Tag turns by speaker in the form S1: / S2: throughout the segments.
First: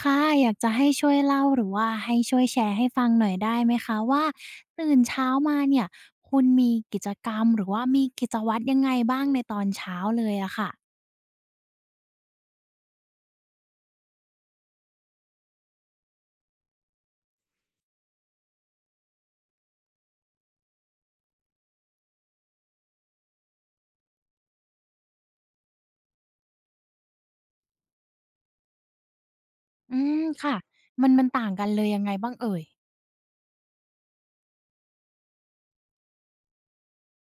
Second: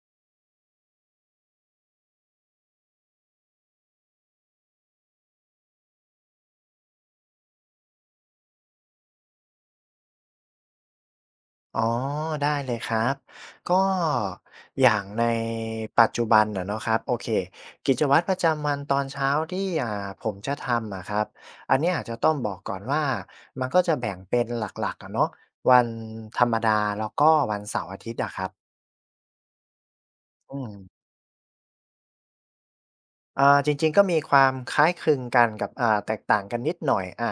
S1: ค่ะอยากจะให้ช่วยเล่าหรือว่าให้ช่วยแชร์ให้ฟังหน่อยได้ไหมคะว่าตื่นเช้ามาเนี่ยคุณมีกิจกรรมหรือว่ามีกิจวัตรยังไงบ้างในตอนเช้าเลยอะค่ะ
S2: อ๋อได้เลยครับก็อย่างในปัจจุบันอะเนาะครับโอเคกิจวัตรประจำวันตอนเช้าที่ผมจะทำอะครับอันเนี้ยอาจจะต้องบอกก่อนว่ามันก็จะแบ่งเป็นหลักๆอะเนาะวันธรรมดาแล้วก็วันเสาร์อาทิตย์อะครับ
S1: อืมค่ะ
S2: อืม
S1: มันต่างกันเลยยังไงบ้างเอ่ย
S2: จริงๆก็มีความคล้ายคลึงกันกับแตกต่างกันนิดหน่อย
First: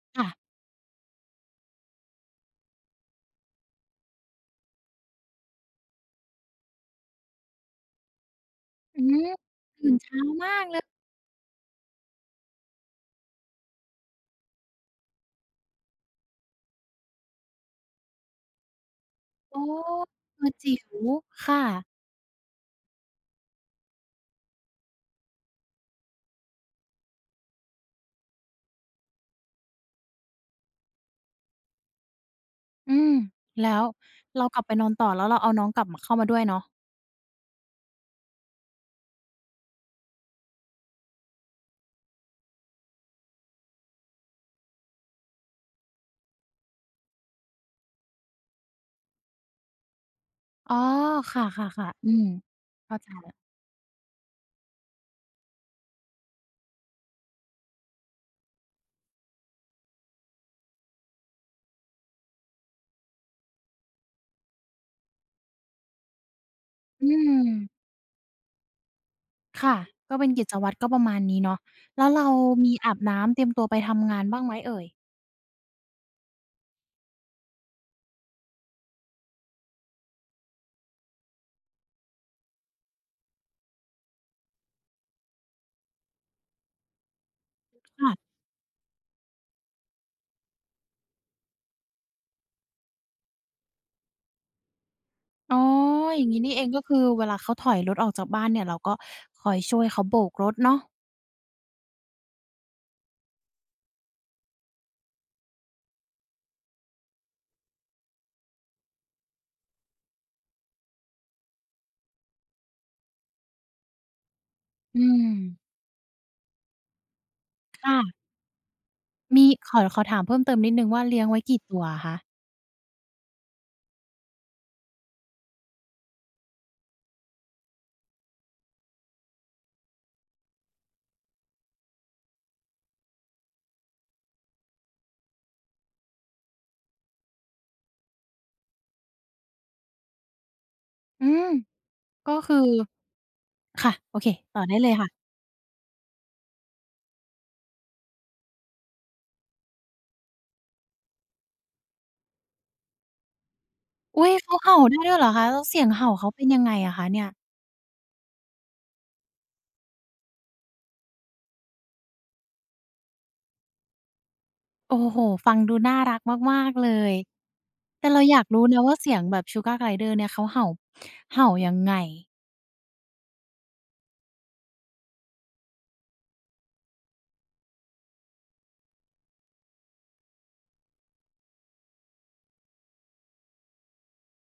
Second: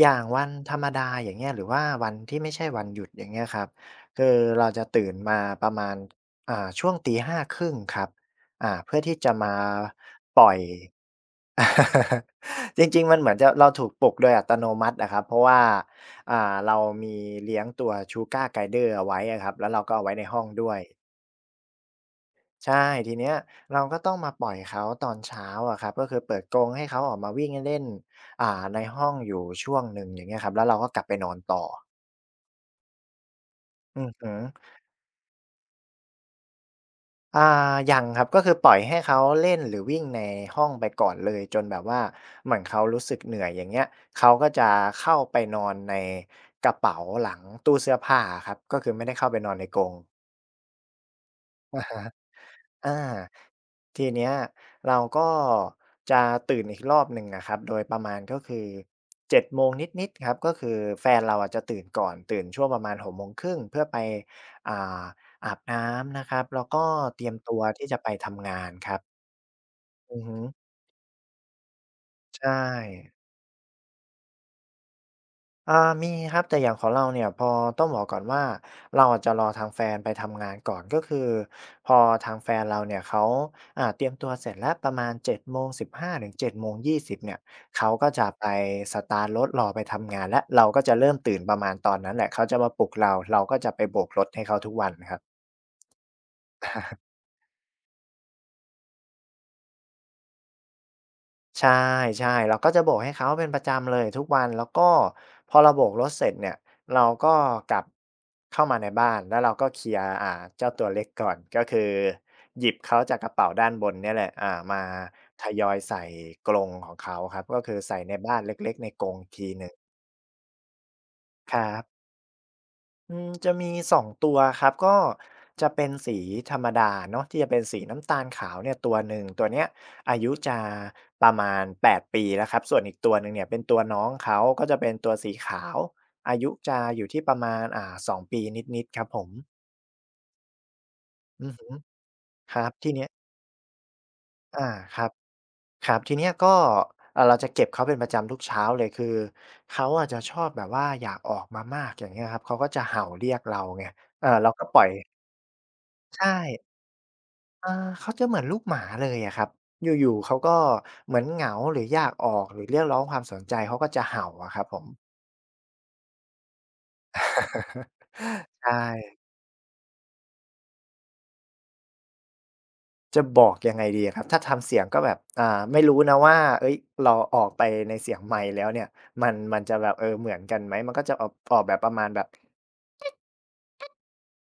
S2: อย่างวั
S1: ค่ะ
S2: นธรรมดาอย่างเงี้ยหรือว่าวันที่ไม่ใช่วันหยุดอย่างเงี้ยครับคือเราจะตื่นมาประมาณช่วงตีห้าครงครับเพื่
S1: อื
S2: อที่
S1: ม
S2: จะมา
S1: ตื่นเช้า
S2: ปล่อ
S1: มา
S2: ย
S1: กเลย
S2: จริงๆมันเหมือนจะเราถูกปลุกโดยอัตโนมัติอะครับเพราะว่าเรามีเลี้ยงตัว Sugar Glider เอาไว้อะครับ
S1: โอ้
S2: แล้วเราก็เอาไว้ในห้อ
S1: ตั
S2: ง
S1: ว
S2: ด้ว
S1: จิ๋
S2: ย
S1: วค่ะ
S2: ใช่ทีเนี้ยเราก็ต้องมาปล่อยเขาตอนเช้าอะครับก็คือเปิดกรงให้เขาออกมาวิ่งเล่นอ่าในห้องอยู่ช่วงหนึ่งอย่างเงี้ยครับแล้วเราก็กลับไปนอนต่อ
S1: อืมแล้ว
S2: อือฮึ
S1: เรากลับไปนอนต่อแล้วเราเอาน้องกลับมาเข้ามาด้วยเนาะ
S2: อ่ายังครับก็คือปล่อยให้เขาเล่นหรือวิ่งในห้องไปก่อนเลยจนแบบว่าเหมือนเขารู้สึกเหนื่อยอย่างเงี้ยเขาก็จะเข้าไปนอนในกระเป๋าหลังตู้เสื้อผ้าอะครับก็คือไม่ได้เข้าไปนอนในกรง
S1: อ๋อค่
S2: อะ
S1: ะๆ
S2: ฮะ
S1: ๆอืม
S2: อา
S1: เข้าใจแล้ว
S2: ทีเนี้ยเราก็จะตื่นอีกรอบหนึ่งอะครับโดยประมาณก็คือ7โมงนิดๆครับก็คือแฟนเราอะจะตื่นก่อนตื่นช่วงประมาณ6โมงครึ่งเพื่อไปอ่าอาบน้ำนะครับแล้วก็
S1: อื
S2: เตรียม
S1: ม
S2: ตัวที่จะไปทำงานครับ
S1: ค่ะก็
S2: อือ
S1: เป็น
S2: ฮึ
S1: กิจวัตรก็ประมาณนี้เนาะแล้วเรา
S2: ใช่
S1: มีอาบน้ำเตรียมตัวไปทำงานบ้างไหมเอ่ย
S2: อามีครับแต่อย่างของเราเนี่ยพอต้องบอกก่อนว่าเราอาจจะรอทางแฟนไปทำงานก่อนก็คือพอทางแฟนเราเนี่ยเขาเตรียมตัวเสร็จแล้วประมาณ7:15ถึงเจ็ดโมงยี่ส2 0เนี่ยเขาก็
S1: ค่ะ
S2: จะไปสตาร์ทรถรอไปทำงานและเราก็จะเริ่มตื่นประมาณตอนนั้นแหละเขาจะมาปลุกเราเราก็จะไปโบกรถให้เขาทุกวันครับ
S1: อ๋ออย่างงี้นี่เองก็คือ เวลาเขาถอยรถออกจากบ้านเนี่ยเราก็คอยช่วยเขาโบกรถเนาะ
S2: ใช่ๆเราก็จะโบกให้เขาเป็นประจำเลยทุกวันแล้วก็พอเราโบกรถเสร็จเนี่ยเราก็กลับเข้ามาในบ้านแล้วเราก็เคลียร์เจ้าตัวเล็กก่อนก็คือหยิบเขาจากกระเป๋าด้านบนเนี่ยแหละมา
S1: อื
S2: ทยอ
S1: ม
S2: ยใส่กรงของเขาครับก็คือ
S1: ค่ะ
S2: ใส่ในบ้านเล็กๆในกรง
S1: มี
S2: ทีห
S1: ข
S2: นึ่ง
S1: อขอถามเพิ่มเติมนิดหนึ่งว่าเลี้ยงไว้
S2: ค
S1: กี่
S2: รั
S1: ตัว
S2: บ
S1: อะคะ
S2: จะมี2ตัวครับก็จะเป็นสีธรรมดาเนาะที่จะเป็นสีน้ำตาลขาวเนี่ยตัวหนึ่งตัวเนี้ยอายุจะประมาณ8ปดปีแล้วครับส่วนอีกตัวหนึ่งเนี่ยเป็นตัวน้องเขาก็จะเป็นตัวสีขาวอายุจะอยู่ที่ประมาณ2ปีนิดๆครับผม
S1: อืม
S2: อือฮึ
S1: ก็
S2: ค
S1: คือ
S2: รับทีเนี้ย
S1: ค่ะโอเคต่อ
S2: อา
S1: ได้เลย
S2: ครั
S1: ค่ะ
S2: บครับทีเนี้ยก็เราจะเก็บเขาเป็นประจำทุกเช้าเลยคือเขาอะจะชอบแบบว่าอยากออกมามากอย่างเงี้ยครับเขาก็จะเห่าเรียกเราไงเอ
S1: อุ๊
S2: อ
S1: ย
S2: เรา
S1: เขา
S2: ก็ป
S1: เห่า
S2: ล่อย
S1: ได้ด้วยเหรอคะแล้วเสียงเห่าเขา
S2: ใช่
S1: เป็นยังไงอะคะเนี่ย
S2: อาเขาจะเหมือนลูกหมาเลยอะครับอยู่ๆเขาก็เหมือนเหงาหรืออยากออกหรือเรียกร้องความสนใจเขาก็จะเห่าอะครับผม
S1: โอ้โฮฟังดูน่ารักมากๆเลยแต่เราอยาก รู้
S2: ใช่
S1: นะว่าเสียงแบบ Sugar Glider เนี่ยเขาเห่ายังไง
S2: จะบอกยังไงดีอะครับถ้าทำเสียงก็แบบไม่รู้นะว่าเฮ้ยเราออกไปในเสียงไมค์แล้วเนี่ยมันจะแบบเหมือนกันไหมมันก็จะออกออกแบบประมาณแบบ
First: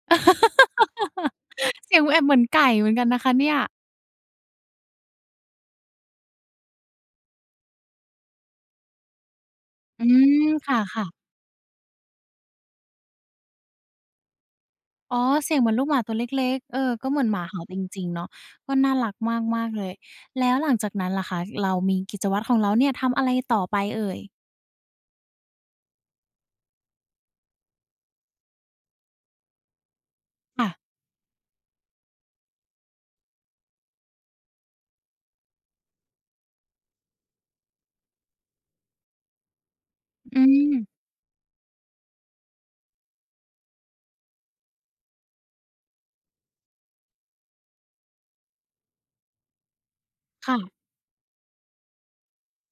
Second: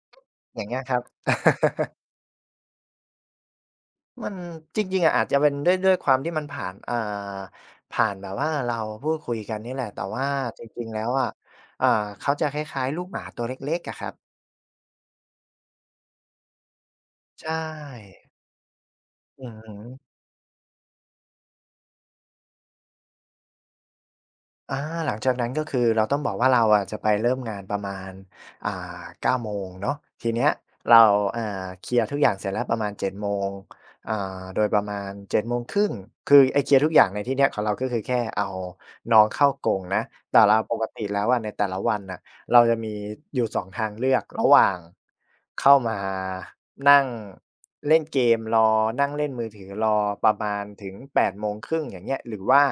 S2: อย่างเงี้ยครับ
S1: เสียงแอบเหมือนไก่เหมือนกันนะคะเนี่ย
S2: มันจริงๆอะอาจจะเป็นด้วยความที่มันผ่านแบบว่าเราพูดคุยกันนี่แหละ
S1: อื
S2: แต่ว่า
S1: ม
S2: จ
S1: ค
S2: ริงๆแล้
S1: ่ะ
S2: วอะ
S1: ๆ
S2: อ่าเขาจะคล้ายๆลูกหมาตัวเล็กๆอะครับ
S1: อ๋อเสียงเหมือนลูกหมาตัวเล็กๆเออก็เหมือนหมา
S2: ใช
S1: เห่าจริงๆ
S2: ่
S1: เนาะก็น่ารัก
S2: อือ
S1: มาก
S2: ฮึ
S1: ๆเลยแล้วหลังจากนั้นล่ะคะเรามีกิจวัตรของเราเนี่ยทำอะไรต่อไปเอ่ย
S2: อาหลังจากนั้นก็คือเราต้องบอกว่าเราอะจะไปเริ่มงานประมาณอ่า9โมงเนาะทีเนี้ย
S1: ค่ะ
S2: เราอ่าเคลียร์ทุกอย่างเสร็จแล้วประมาณเจ็ดโมงอ่าโดยประมาณ7 3งครึ่งคือไอ้เคลียร์ทุกอย่างในที่เนี้ยของเราก็คือแค่เอาน้องเข้ากรงนะแต่
S1: อื
S2: เรา
S1: ม
S2: ปกติแล้วอะในแต่ละวันน่ะ เราจะมีอยู่สองทางเลือกระหว่างเข้ามานั่งเล่นเกมรอนั่งเล่นมือถือรอประมาณ
S1: ค่ะ
S2: ถึง8่งอย่างเงี้ยหรือว่า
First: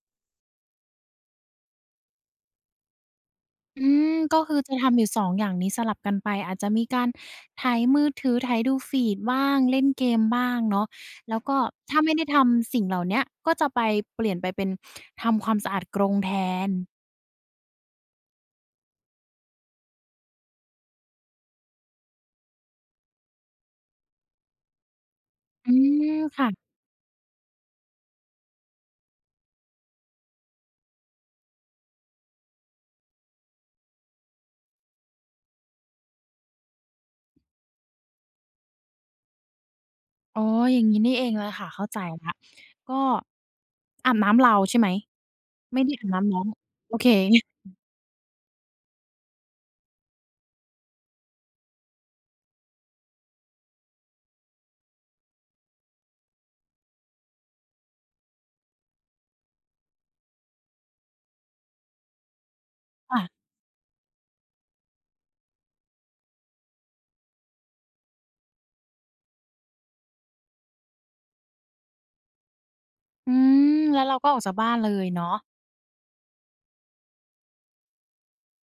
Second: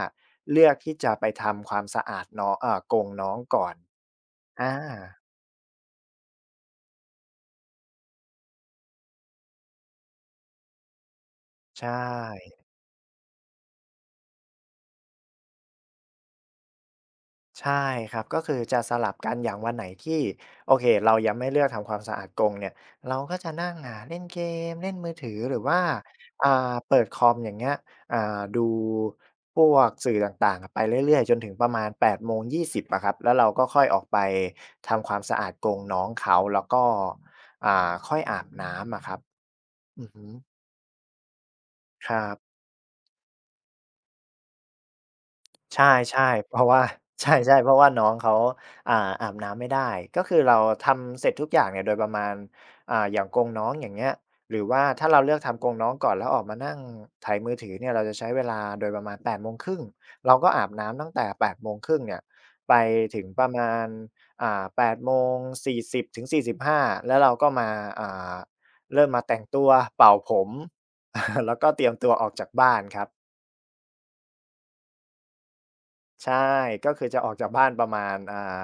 S2: เลือกที่จะไปทำความสะอาดน้องเอ่อกรงน้องก่อน
S1: อืมก็คือ
S2: อา
S1: จะทำอยู่2องอย่างนี้สลับกันไปอาจจะมีการไถมือถือไถดูฟีดบ้างเล่นเกมบ้างเนาะแล้วก็
S2: ใช
S1: ถ้าไม่ได้
S2: ่
S1: ทำสิ่งเหล่าเนี้ยก็จะเปลี่ยนไปเป็นทำความสะอาดกรงแทน
S2: ใช่ครับก็คือจะสลับกันอย่างวันไหนที่โอเคเรายังไม่เลือกทำความสะอาดกรงเนี่ยเราก็จะนั่งเล่นเกมเล่นมือถือหรือ
S1: อื
S2: ว่า
S1: ม
S2: อ่
S1: ค่ะ
S2: าเปิดคอมอย่างเงี้ยอ่าดูพวกสื่อต่างๆอะไปเรื่อยๆจนถึงประมาณ8:20อะครับแล้วเราก็ค่อยออกไปทำความสะอาดกรงน้องเขาแล้วก็อ่าค่อยอาบน้ำอะครับอือฮึ
S1: อ๋ออย่างงี้นี่เองเลยค่ะเข้าใจ
S2: ครั
S1: แล้ว
S2: บ
S1: ก็อาบน้ำเราใช่ไหมไม่
S2: ใช
S1: ได้อาบ
S2: ่
S1: น้ำน้อง
S2: ๆเพราะว่า
S1: โอเค
S2: ใช่ๆเพราะว่าน้องเขาอาบน้ำไม่ได้ก็คือเราทำเสร็จทุกอย่างเนี่ยโดยประมาณอย่างกรงน้องอย่างเงี้ยหรือว่าถ้าเราเลือกทำกรงน้องก่อนแล้วออกมานั่งไถมือถือเนี่ยเราจะใช้เวลาโดยประมาณ8โมงครึ่งเราก็อาบน้ำตั้งแต่8โมงครึ่งเนี่ยไปถึง
S1: ค่ะ
S2: ประมาณ8โมง40ถึง45แล้วเราก็มาอ่าเริ่มมาแต่งตัวเป่าผม แล้วก็เตรียมตัวออกจากบ้านครับ
S1: อืมแล้วเราก็ออกจากบ้านเลยเนาะ
S2: ใช่ ก็คือจะออกจากบ้านประมาณ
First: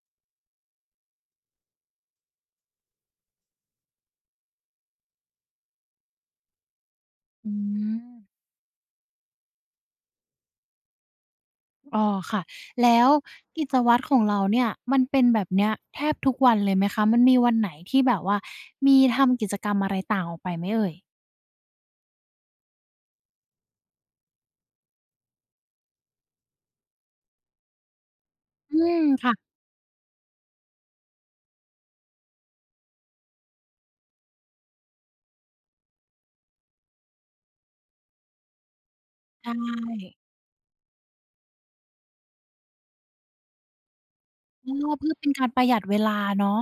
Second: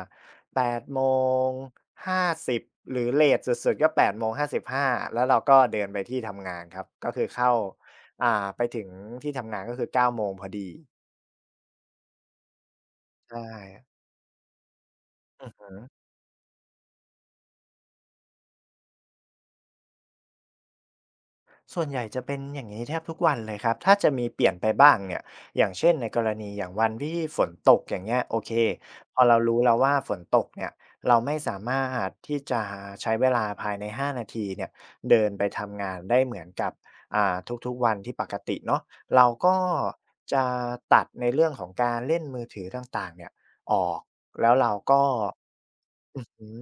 S2: 8โมง50 หรือเลตสุดๆก็8โมง55 แล้วเราก็เดินไปที่ทำงานครับ ก็คือ
S1: อื
S2: เข้า
S1: ม
S2: อ่าไปถึงที่ทำงานก็คือ9โมงพอดี
S1: อ๋อค่ะแล้ว
S2: ใช่
S1: กิจวัตรของเราเนี่ยมันเป็นแบบ
S2: อื
S1: เนี้ยแท
S2: อ
S1: บทุกวันเลยไหมคะมันมีวันไหนที่แบบว่ามีทำกิจกรรมอะไรต่างออกไปไหมเอ่ย
S2: ส่วนใหญ่จะเป็นอย่างนี้แทบทุกวันเลยครับถ้าจะมีเปลี่ยนไปบ้างเนี่ยอย่างเช่นในกรณีอย่างวันที่ฝนตกอย่างเงี้ยโอเค
S1: อืม
S2: พอเรา
S1: ค่ะ
S2: รู้แล้วว่าฝนตกเนี่ยเราไม่สามารถที่จะใช้เวลาภายในห้านาทีเนี่ยเดินไปทำงานได้เหมือนกับอ่าทุกๆวันที่ปกติเนาะเรา
S1: ใช
S2: ก็
S1: ่
S2: จะตัดในเรื่องของการเล่นมือถือต่างๆเนี่ยออกแล้ว
S1: อ๋
S2: เรา
S1: อ
S2: ก็
S1: เพื่อเป็นการประหยัดเวลา
S2: อือฮึ
S1: เนาะ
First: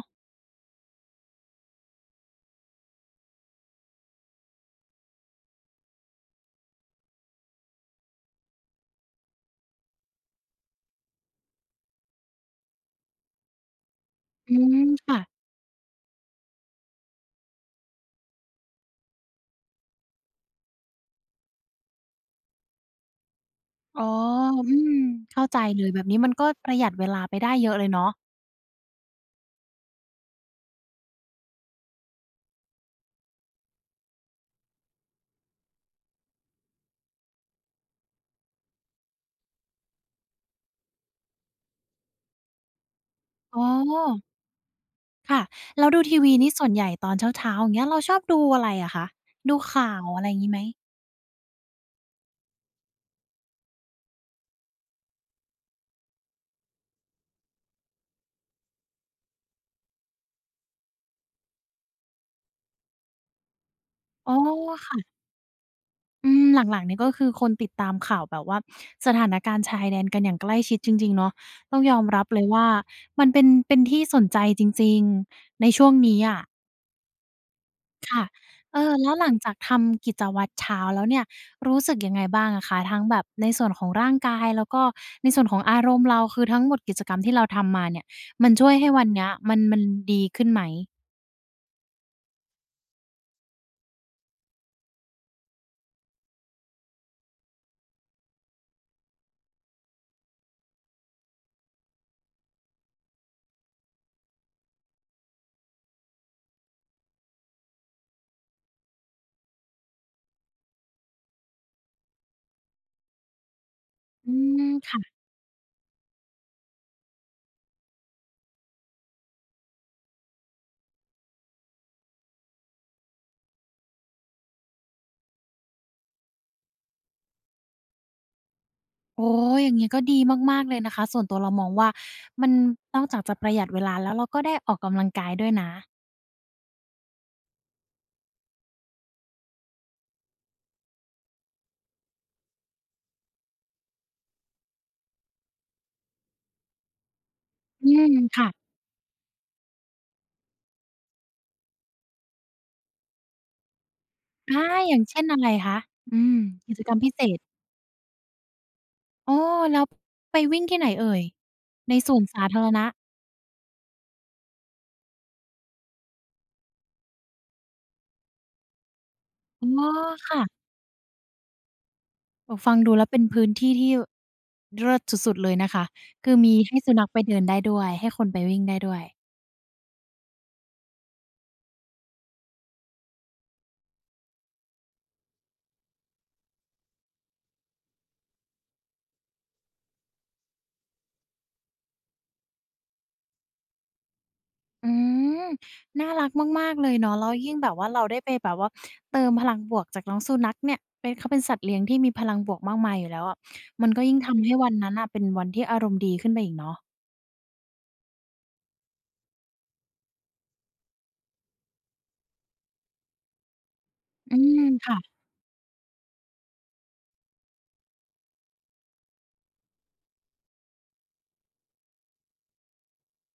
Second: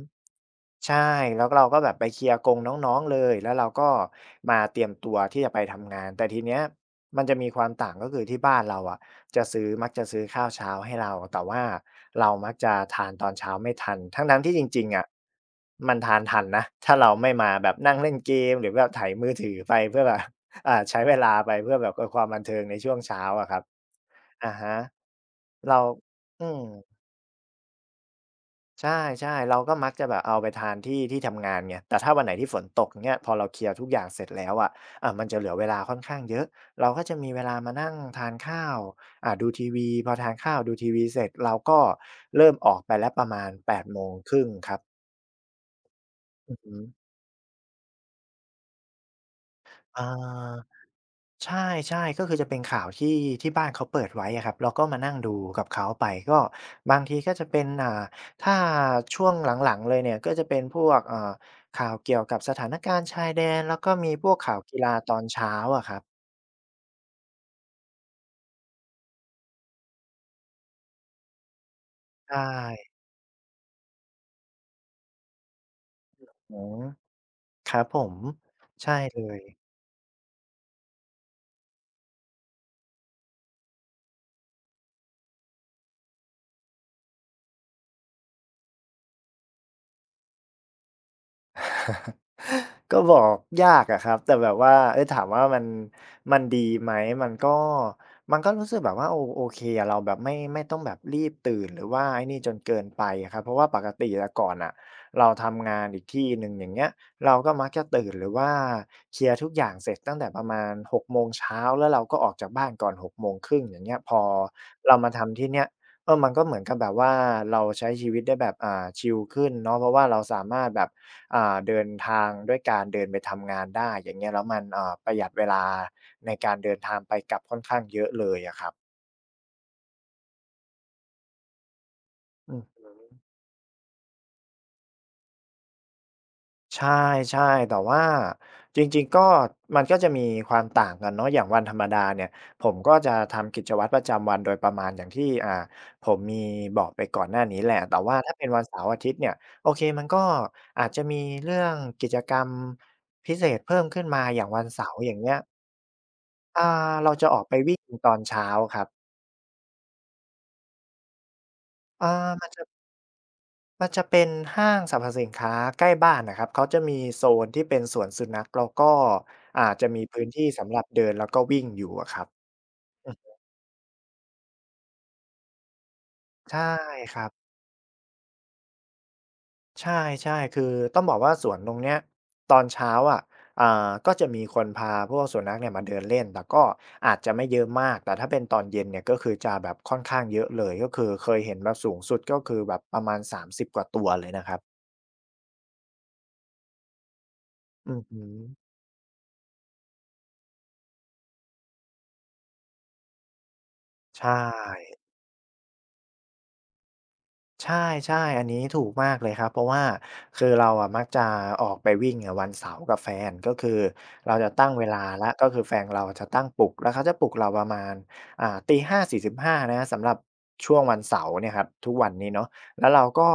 S2: ใช่แล้วเราก็แบบไปเคลียร์กงน้องๆเลยแล้วเราก็มาเตรียมตัวที่จะไปทำงานแต่ทีเนี้ยมันจะมีความต่างก็คือที่บ้านเราอะจะซื้อมักจะซื้อข้าวเช้าให้เราแต่ว่าเรามักจะทานตอนเช้าไม่ทันทั้งๆ
S1: อื
S2: ที่จริง
S1: ม
S2: ๆอะ
S1: ค่ะ
S2: มันทานทันนะถ้าเราไม่มาแบบนั่งเล่นเกมหรือแบบไถมือถือไปเพื่อแบบ ใช้เวลาไปเพื่อแบบความบันเทิงในช่วงเช้าอะครับ
S1: อ๋อ
S2: อะ
S1: อื
S2: ฮะ
S1: มเข้าใจ
S2: เรา
S1: เลยแบบนี้มันก็
S2: อืม
S1: ประหยัดเวลาไปได้เยอะเลยเนาะ
S2: ใช่ๆเราก็มักจะแบบเอาไปทานที่ที่ทำงานไงแต่ถ้าวันไหนที่ฝนตกเงี้ยพอเราเคลียร์ทุกอย่างเสร็จแล้วอะมันจะเหลือเวลาค่อนข้างเยอะเราก็จะมีเวลามานั่งทานข้าวดูทีวีพอทานข้าวดูทีวีเสร็จเราก็เริ่มออกไปแล้วประมาณ
S1: อ๋
S2: 8โมง
S1: อ
S2: ครึ่งครับ
S1: ค่ะแล้วดูทีวีนี่
S2: อือ
S1: ส่วน
S2: ฮึ
S1: ใหญ่ตอนเช้าๆอย่างเงี้ยเราชอบดูอะไรอะคะดูข่า
S2: อา
S1: วอะไรงี้ไหม
S2: ใช่ๆก็คือจะเป็นข่าวที่ที่บ้านเขาเปิดไว้อะครับเราก็มานั่งดูกับเขาไปก็บางทีก็จะเป็นถ้าช่วงหลังๆเลยเนี่ยก็จะเป็นพวกข่าวเกี่ยวกับสถานการณ์ชายแดนแล้วก็มีพ
S1: อ๋
S2: ว
S1: อ
S2: กข่าวกีฬาตอ
S1: ค่ะ
S2: นเช้าอะครับ
S1: อืมหลังๆนี่ก็คือคนติดตามข่าวแบบว่าสถานการณ์ชายแดนกันอย่างใกล้ชิดจริงๆเนาะต้องยอมรับ
S2: ใช่
S1: เลยว่ามันเป็นที่สนใจจริงๆในช่วงนี้อะ
S2: อือครับผม
S1: ค่ะเออ
S2: ใช่
S1: แล้ว
S2: เล
S1: หลัง
S2: ย
S1: จากทำกิจวัตรเช้าแล้วเนี่ยรู้สึกยังไงบ้างอะคะทั้งแบบในส่วนของร่างกายแล้วก็ในส่วนของอารมณ์เราคือทั้งหมดกิจกรรมที่เราทำมาเนี่ยมันช่วยให้วันเนี้ยมันดีขึ้นไหม
S2: ก็บอกยากอะครับแต่แบบว่าเออถามว่ามันดีไหมมันก็รู้สึกแบบว่าโอเคอะเราแบบไม่ต้องแบบรีบตื่นหรือว่าไอ้นี่จนเกินไปอะครับเพราะว่าปกติแต่ก่อนอะเราทำงานอีกที่หนึ่งอย่างเงี้ยเราก็มักจะตื่นหรือว่าเคลียร์ทุกอย่างเสร็จตั้งแต่ประมาณ6โมงเช้าแล้วเราก็ออกจากบ้านก่อนหกโมงครึ่งอย่างเงี้ยพอ
S1: อืม
S2: เรามา
S1: ค่ะ
S2: ทำที่เนี้ยเออมันก็เหมือนกับแบบว่าเราใช้ชีวิตได้แบบชิลขึ้นเนาะเพราะว่าเราสามารถแบบ อ่าเดินทางด้วยการเดินไปทำงานได้อย่างเงี้ยแล้วมันประหยัดเวลาในการเดินทางไปกลับค่อนข้างเยอะเลยอะครับ
S1: โอ้ยอย่างงี้ก็ดีมากๆเลยนะคะส่วนตัวเรามองว่ามัน
S2: อืม
S1: นอกจากจะประหยัดเวลาแล้วเราก็ได้ออกกำลังกายด้วยนะ
S2: ใช่ๆแต่ว่าจริงๆก็มันก็จะมีความต่างกันเนาะอย่างวันธรรมดาเนี่ยผมก็จะทำกิจวัตรประจำวันโดยประมาณอย่างที่ผมมีบอกไปก่อนหน้านี้แหละ
S1: อื
S2: แต่
S1: ม
S2: ว่าถ้าเป็
S1: ค่ะ
S2: นวันเสาร์อาทิตย์เนี่ยโอเคมันก็อาจจะมีเรื่องกิจกรรมพิเศษเพิ่มขึ้นมาอย่าง
S1: อา
S2: วันเสา
S1: อ
S2: ร์
S1: ย่าง
S2: อย่าง
S1: เช่น
S2: เงี้ย
S1: อะไรคะอืม
S2: อ่
S1: กิจกร
S2: า
S1: รมพิ
S2: เรา
S1: เศ
S2: จะอ
S1: ษ
S2: อกไปวิ่งตอนเช้าครับ
S1: อ๋อแล้วไปวิ่งที่ไหนเอ่ยใน
S2: เออ
S1: สวนสา
S2: มัน
S1: ธา
S2: จะ
S1: รณะ
S2: เป็นห้างสรรพสินค้าใกล้บ้านน่ะครับเขาจะมีโซนที่เป็นสวนสุนัขแล้วก็
S1: อ๋อ
S2: จะมีพื้น
S1: ค่ะ
S2: ที่สำหรับเดินแล้วก็วิ่งอยู่อะครับ
S1: โอ้ฟังดูแล้ว
S2: อื
S1: เป็น
S2: อ
S1: พื้นที่ที่เลิศสุดๆเลยนะคะคือมี
S2: ใช่
S1: ให้สุนัข
S2: ค
S1: ไป
S2: รับ
S1: เดินได้ด้วยให้คนไปวิ่งได้ด้วย
S2: ใช่ๆคือต้องบอกว่าสวนตรงเนี้ยตอนเช้าอะอ่าก็จะมีคนพาพวกสุนัขเนี่ยมาเดินเล่นแต่ก็อาจจะไม่เยอะมากแต่ถ้าเป็นตอนเย็นเนี่ยก็คือจะแบบค่อนข้างเยอะเลยก็คือเคยเห็นแบบสูงสุดก็คือแบบประมาณ30กว่าตัวเลยนะครับ
S1: อืม น่ารักมากๆเลยเนาะแล้วยิ่งแบบว่า
S2: อื
S1: เรา
S2: อ
S1: ได้
S2: ฮึ
S1: ไปแบบว่าเติมพลังบวกจากน้องสุนัขเนี่ยเขาเป็นสัตว์เลี้ยงที่มีพลังบวกมากมายอยู่แล้วอะมันก็ยิ่ง
S2: ใช
S1: ทำให้วันนั้น
S2: ่
S1: น่ะเป็นวันที่อารมณ์ดีขึ้นไปอีกเนาะ
S2: ใช่ๆอันนี้ถูกมากเลยครับเพราะว่าคือเราอะมักจะออกไปวิ่งอะวันเสาร์กับแฟนก็คือ
S1: อื
S2: เราจะ
S1: ม
S2: ตั้งเว
S1: ค่ะ
S2: ลาแล้วก็คือแฟนเราจะตั้งปลุกแล้วเขาจะปลุกเราประมาณตีห้าสี่สิบ5 4 5นะครับสำหรับช่วงวันเสาร์เนี่ยครับทุกวันนี้เนาะแล้วเราก็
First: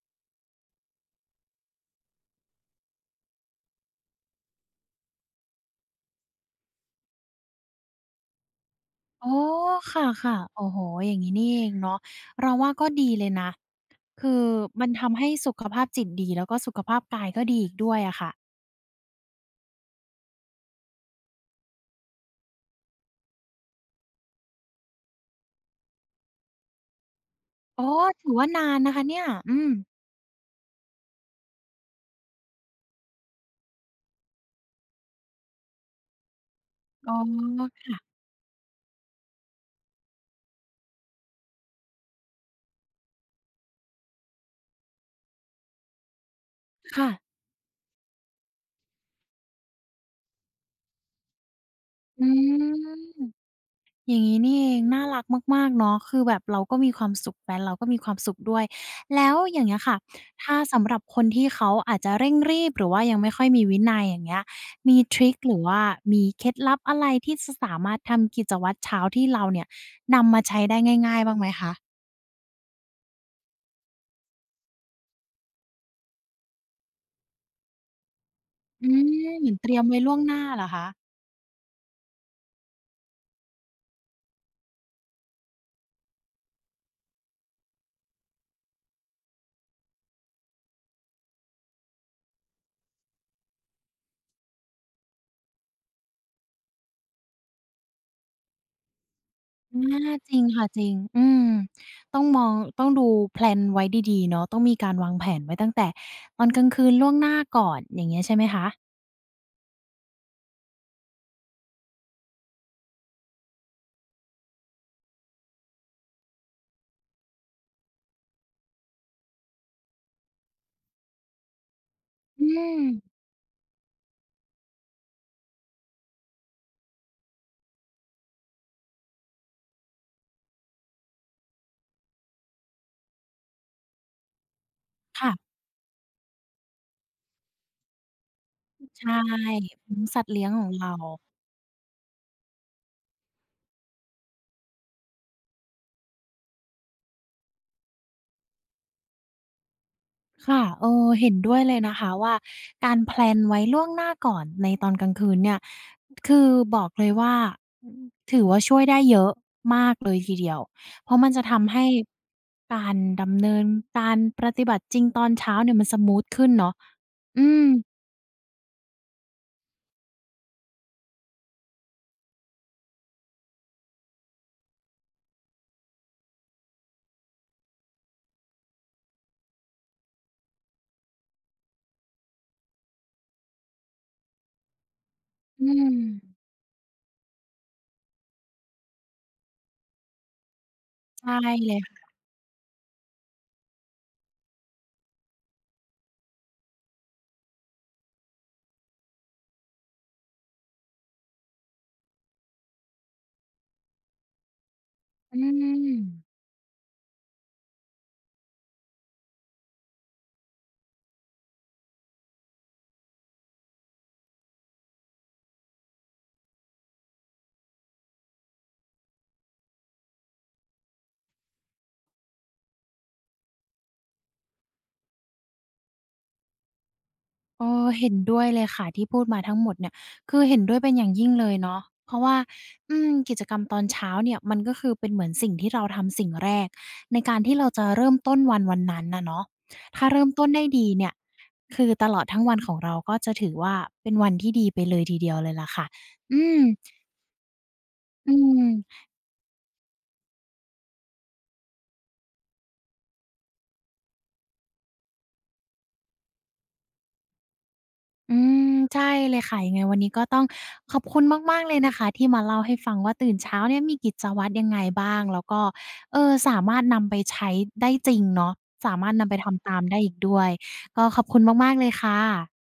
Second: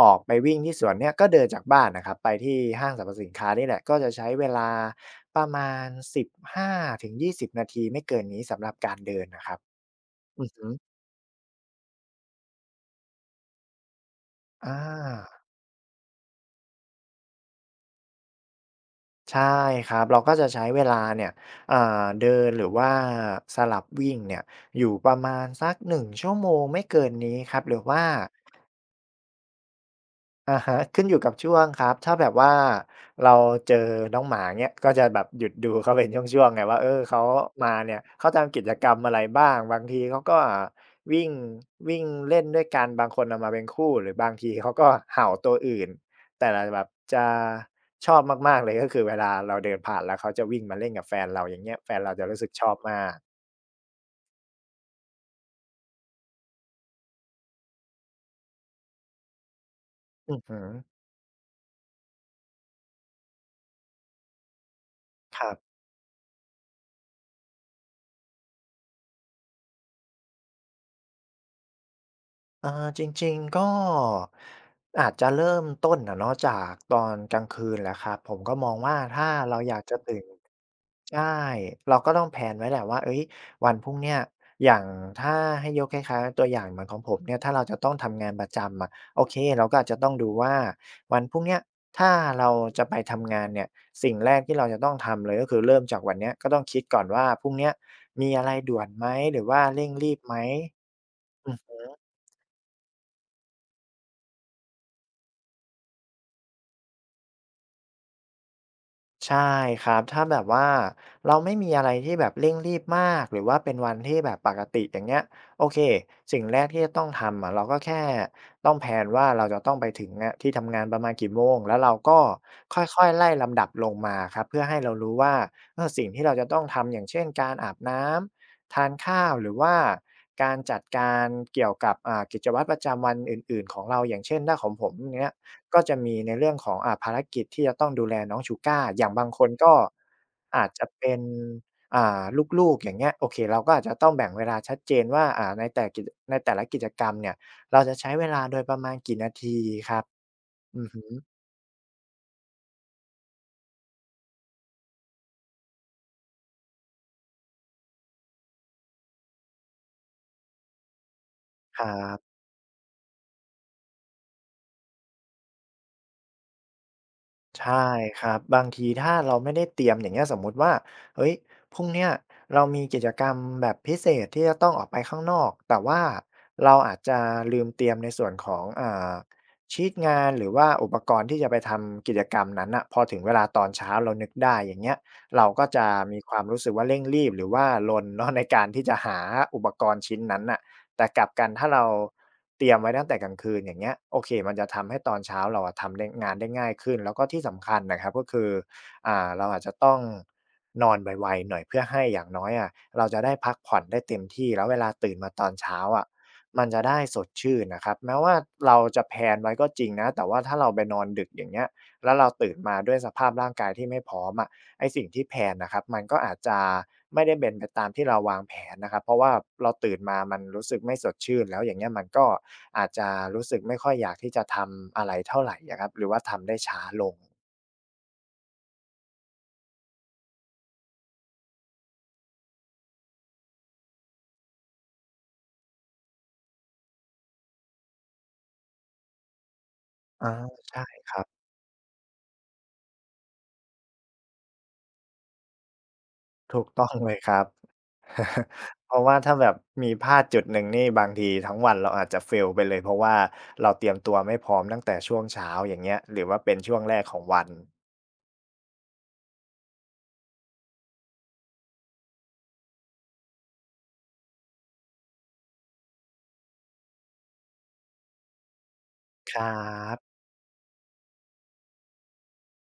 S2: ออกไปวิ่งที่สวนเนี่ยก็เดินจากบ้านน่ะครับไปที่ห้างสรรพสินค้านี่แหละก็จะใช้เวลาประมาณ1าถึง20นาทีไม่เกินนี้สำหรับการเดิ
S1: อ๋
S2: น
S1: อ
S2: น่ะครับ
S1: ค่ะ
S2: อือ
S1: ๆ
S2: ฮึ
S1: โอ้โฮอย่างงี้นี่เองเนาะเราว่าก็ดีเลยนะคือ
S2: อา
S1: มันทำให้สุขภาพจิตดีแล้วก็สุขภาพกายก็ดีอีกด้วยอะค่ะ
S2: ใช่ครับ เราก็จะใช้เวลาเนี่ยเอ่อเดินหรือว่าสลับวิ่งเนี่ย อยู่ประมาณสัก1ชั่วโมงไม่เกินนี้ครับ หรือ
S1: อ๋อ
S2: ว่า
S1: ถือว่านานนะคะเนี่ยอืม
S2: อะฮะขึ้นอยู่กับช่วงครับถ้าแบบว่าเราเจอน้องหมาเงี้ยก็จะแบบหยุดดูเขาเป็นช่วงๆไงว่าเออ
S1: อ๋อ
S2: เขามาเนี่ย
S1: ค่ะ
S2: เขาทำกิจกรรมอะไรบ้างบางทีเขาก็วิ่งวิ่งเล่นด้วยกันบางคนเอามาเป็นคู่หรือบางทีเขาก็เห่าตัวอื่น แต่ละแบบ
S1: ค่ะ
S2: จะชอบมากๆเลยก็คือเวลาเราเดินผ่านแล้วเขาจะวิ่งมาเล่นกับแฟนเราอย่างเงี้ยแฟนเราจะ
S1: อื
S2: รู้สึกชอบมาก
S1: ม อย่างนี้นี่เองน่ารักมากๆเนาะคือแบบเราก็มีความสุขแฟนเราก็มีความสุขด้วยแล้วอย่างเงี้ยค่ะ
S2: อือ
S1: ถ้า
S2: ฮึ
S1: สำหรับคนที่เขาอาจจะเร่งรีบหรือว่ายังไม่ค่อยมีวินัยอย่างเงี้ยมีทริก
S2: ครั
S1: ห
S2: บ
S1: รือว่ามีเคล็ดลับอะไรที่จะสามารถทำกิจวัตรเช้าที่เราเนี่ยนำมาใช้ได้ง่ายๆ บ้างไหมคะ
S2: เออจริงๆก็อาจจะเริ่มต้นอะเนาะจากตอนกลางคืนแหละครับผมก็มอง
S1: อื
S2: ว่าถ้า
S1: มเหมือน
S2: เรา
S1: เต
S2: อ
S1: รีย
S2: ยา
S1: ม
S2: กจะ
S1: ไว้ล่วง
S2: ตื่น
S1: หน้าเหรอคะ
S2: ใช่เราก็ต้องแพนไว้แหละว่าเอ้ยวันพรุ่งเนี้ยอย่างถ้าให้ยกคล้ายๆตัวอย่างเหมือนของผมเนี่ยถ้าเราจะต้องทำงานประจำอะโอเคเราก็อาจจะต้องดูว่าวันพรุ่งเนี้ยถ้าเราจะไปทำงานเนี่ยสิ่งแรกที่เราจะต้องทำเลยก็คือเริ่มจากวันเนี้ยก็ต้องคิดก่อนว่าพรุ่งเนี้ยมีอะไรด่วนไหมหรือว่า
S1: อ
S2: เร่งรี
S1: า
S2: บ
S1: จ
S2: ไหม
S1: ริงค่ะจริงอืมต้องต้องดูแพลนไว้ดีๆเนาะต้องมีการวางแผนไว้ตั้งแต่ตอนกลางคืนล่วงหน้าก่อนอย่างเงี้ยใช่ไหมคะ
S2: ใช่ครับถ้าแบบว่าเราไม่มีอะไรที่แบบเร่งรีบมากหรือว่าเป็นวันที่แบบปกติอย่างเงี้ยโอเคสิ่งแรกที่จะต้องทำอะเราก็แค่ต้องแพลนว่าเราจะต้องไปถึงอะที่ทำงานประมาณกี่โมงแล้วเราก็
S1: อื
S2: ค
S1: ม
S2: ่อยๆไล่ลำดับลงมาครับเพื่อให้เรารู้ว่าเออสิ่งที่เราจะต้องทำอย่างเช่นการอาบน้ำทานข้าวหรือว่าการจัดการเกี่ยวกับกิจวัตรประจำวันอื่นๆของเราอย่างเช่นถ้าของผมเนี้ย
S1: ค่ะ
S2: ก็จะมีในเรื่องของภารกิจที่จะต้องดูแลน้องชูก้าอย่า
S1: ใช่
S2: งบางคนก็
S1: อืมสัตว์เลี้ยงข
S2: อา
S1: อง
S2: จจะ
S1: เรา
S2: เป็นอ่าลูกๆอย่างเงี้ยโอเคเราก็อาจจะต้องแบ่งเวลาชัดเจนว่าในแต่ละกิจกรรมเนี่ยเราจะใช้เวลาโดยประมาณกี่นาทีครับ
S1: ค่ะ
S2: อื
S1: เอ
S2: อฮึ
S1: อเห็นด้วยเลยนะคะว่าการแพลนไว้ล่วงหน้าก่อนในตอนกลางคืนเนี่ย คือบอกเลยว่าอืมถือว่าช่วยได้เยอะมากเลยทีเดียว เพราะมันจะทำ
S2: ค
S1: ให้
S2: รับ
S1: การดำเนินการปฏิบัติจริงตอนเช้าเนี่ยมันสมูทขึ้นเนาะอืม
S2: ใช่ครับบางทีถ้าเราไม่ได้เตรียมอย่างเงี้ยสมมุติว่าเฮ้ยพรุ่งเนี้ยเรามีกิจกรรมแบบพิเศษที่จะต้องออกไปข้างนอกแต่ว่าเราอาจจะลืมเตรียมในส่วนของชีตงานหรือว่าอุปกรณ์ที่จะไปทำกิจกรรมนั้นน่ะพอถึงเวลาตอนเช้าเรานึกได้อย่างเงี้ยเรา
S1: อื
S2: ก็จะมีค
S1: ม
S2: วามรู้สึกว่าเร่งรีบหรือว่าลนเนาะ ในการที่จะหาอุปกรณ์ชิ้นนั้นน่ะ แต่กลับ
S1: ใช่
S2: กันถ้า
S1: เลย
S2: เรา
S1: ค่ะ
S2: เตรียมไว้ตั้งแต่กลางคืนอย่างเงี้ยโอเคมันจะทำให้ตอนเช้าเราอะทำได้งานได้ง่ายขึ้นแล้วก็ที่สำคัญนะครับก็คือเราอาจจะต้องนอนไวๆหน่อยเพื่อให้อย่างน้อยอะเราจะได้พักผ่อนได้เต็มที่แล้วเวลาตื่นมา
S1: อื
S2: ตอนเช้า
S1: ม
S2: อะมันจะได้สดชื่นนะครับแม้ว่าเราจะแพลนไว้ก็จริงนะแต่ว่าถ้าเราไปนอนดึกอย่างเงี้ยแล้วเราตื่นมาด้วยสภาพร่างกายที่ไม่พร้อมอะ ไอ้สิ่งที่แพลนนะครับมันก็อาจจะไม่ได้เป็นไปตามที่เราวางแผนนะครับเพราะว่าเราตื่นมามันรู้สึกไม่สดชื่นแล้วอย่างเงี้ยมันก็อาจจะรู้สึกไม่ค่อยอยากที่จะทำอะไรเท่าไรอะครับหรือว่าทำได้ช้าลง
S1: เออเห็นด้วยเลยค่ะที่พูดมาทั้งหมดเนี่ยคือเห็นด้วยเป็นอย่างยิ่งเลยเนาะเพราะว่าอืมกิจกรรมตอนเช้าเนี่ยมันก็คือเป็นเหมือนสิ่งที่เราทำสิ่งแรกในการที่เราจะเริ่มต้นวันนั้นนะเนาะถ้าเริ่
S2: อา
S1: มต้นได้
S2: ใช่
S1: ดีเนี่
S2: ค
S1: ย
S2: รับ
S1: คือตลอดทั้งวันของเราก็จะถือว่าเป็นวันที่ดีไปเลยทีเดียวเลยล่ะค่ะอืม
S2: ถูกต้องเลยครับ
S1: อื
S2: เพ
S1: ม
S2: ราะว่าถ้าแบบมีพลาดจุดหนึ่งนี่บางทีทั้งวันเราอาจจะ fail ไปเลยเพราะว่าเราเตรียมตัวไม่พร้อมตั้งแต่ช่วงเช้าอย่างเงี้ยหรือว่าเป็นช่วงแรกของวัน
S1: อืมใช่เลยค่ะยังไงวันนี้ก็ต้องขอบคุณมากๆเลยนะคะที่มาเล่าให้ฟังว่าตื่นเช้าเนี่ยมีกิจวัตรยังไงบ้างแล้วก็เออสามารถนำไปใช้ได้จริงเนาะสามารถนำ
S2: ค
S1: ไป
S2: รั
S1: ทำตามได้อีก
S2: บ
S1: ด้วยก็ขอบคุณมากๆเลยค่ะ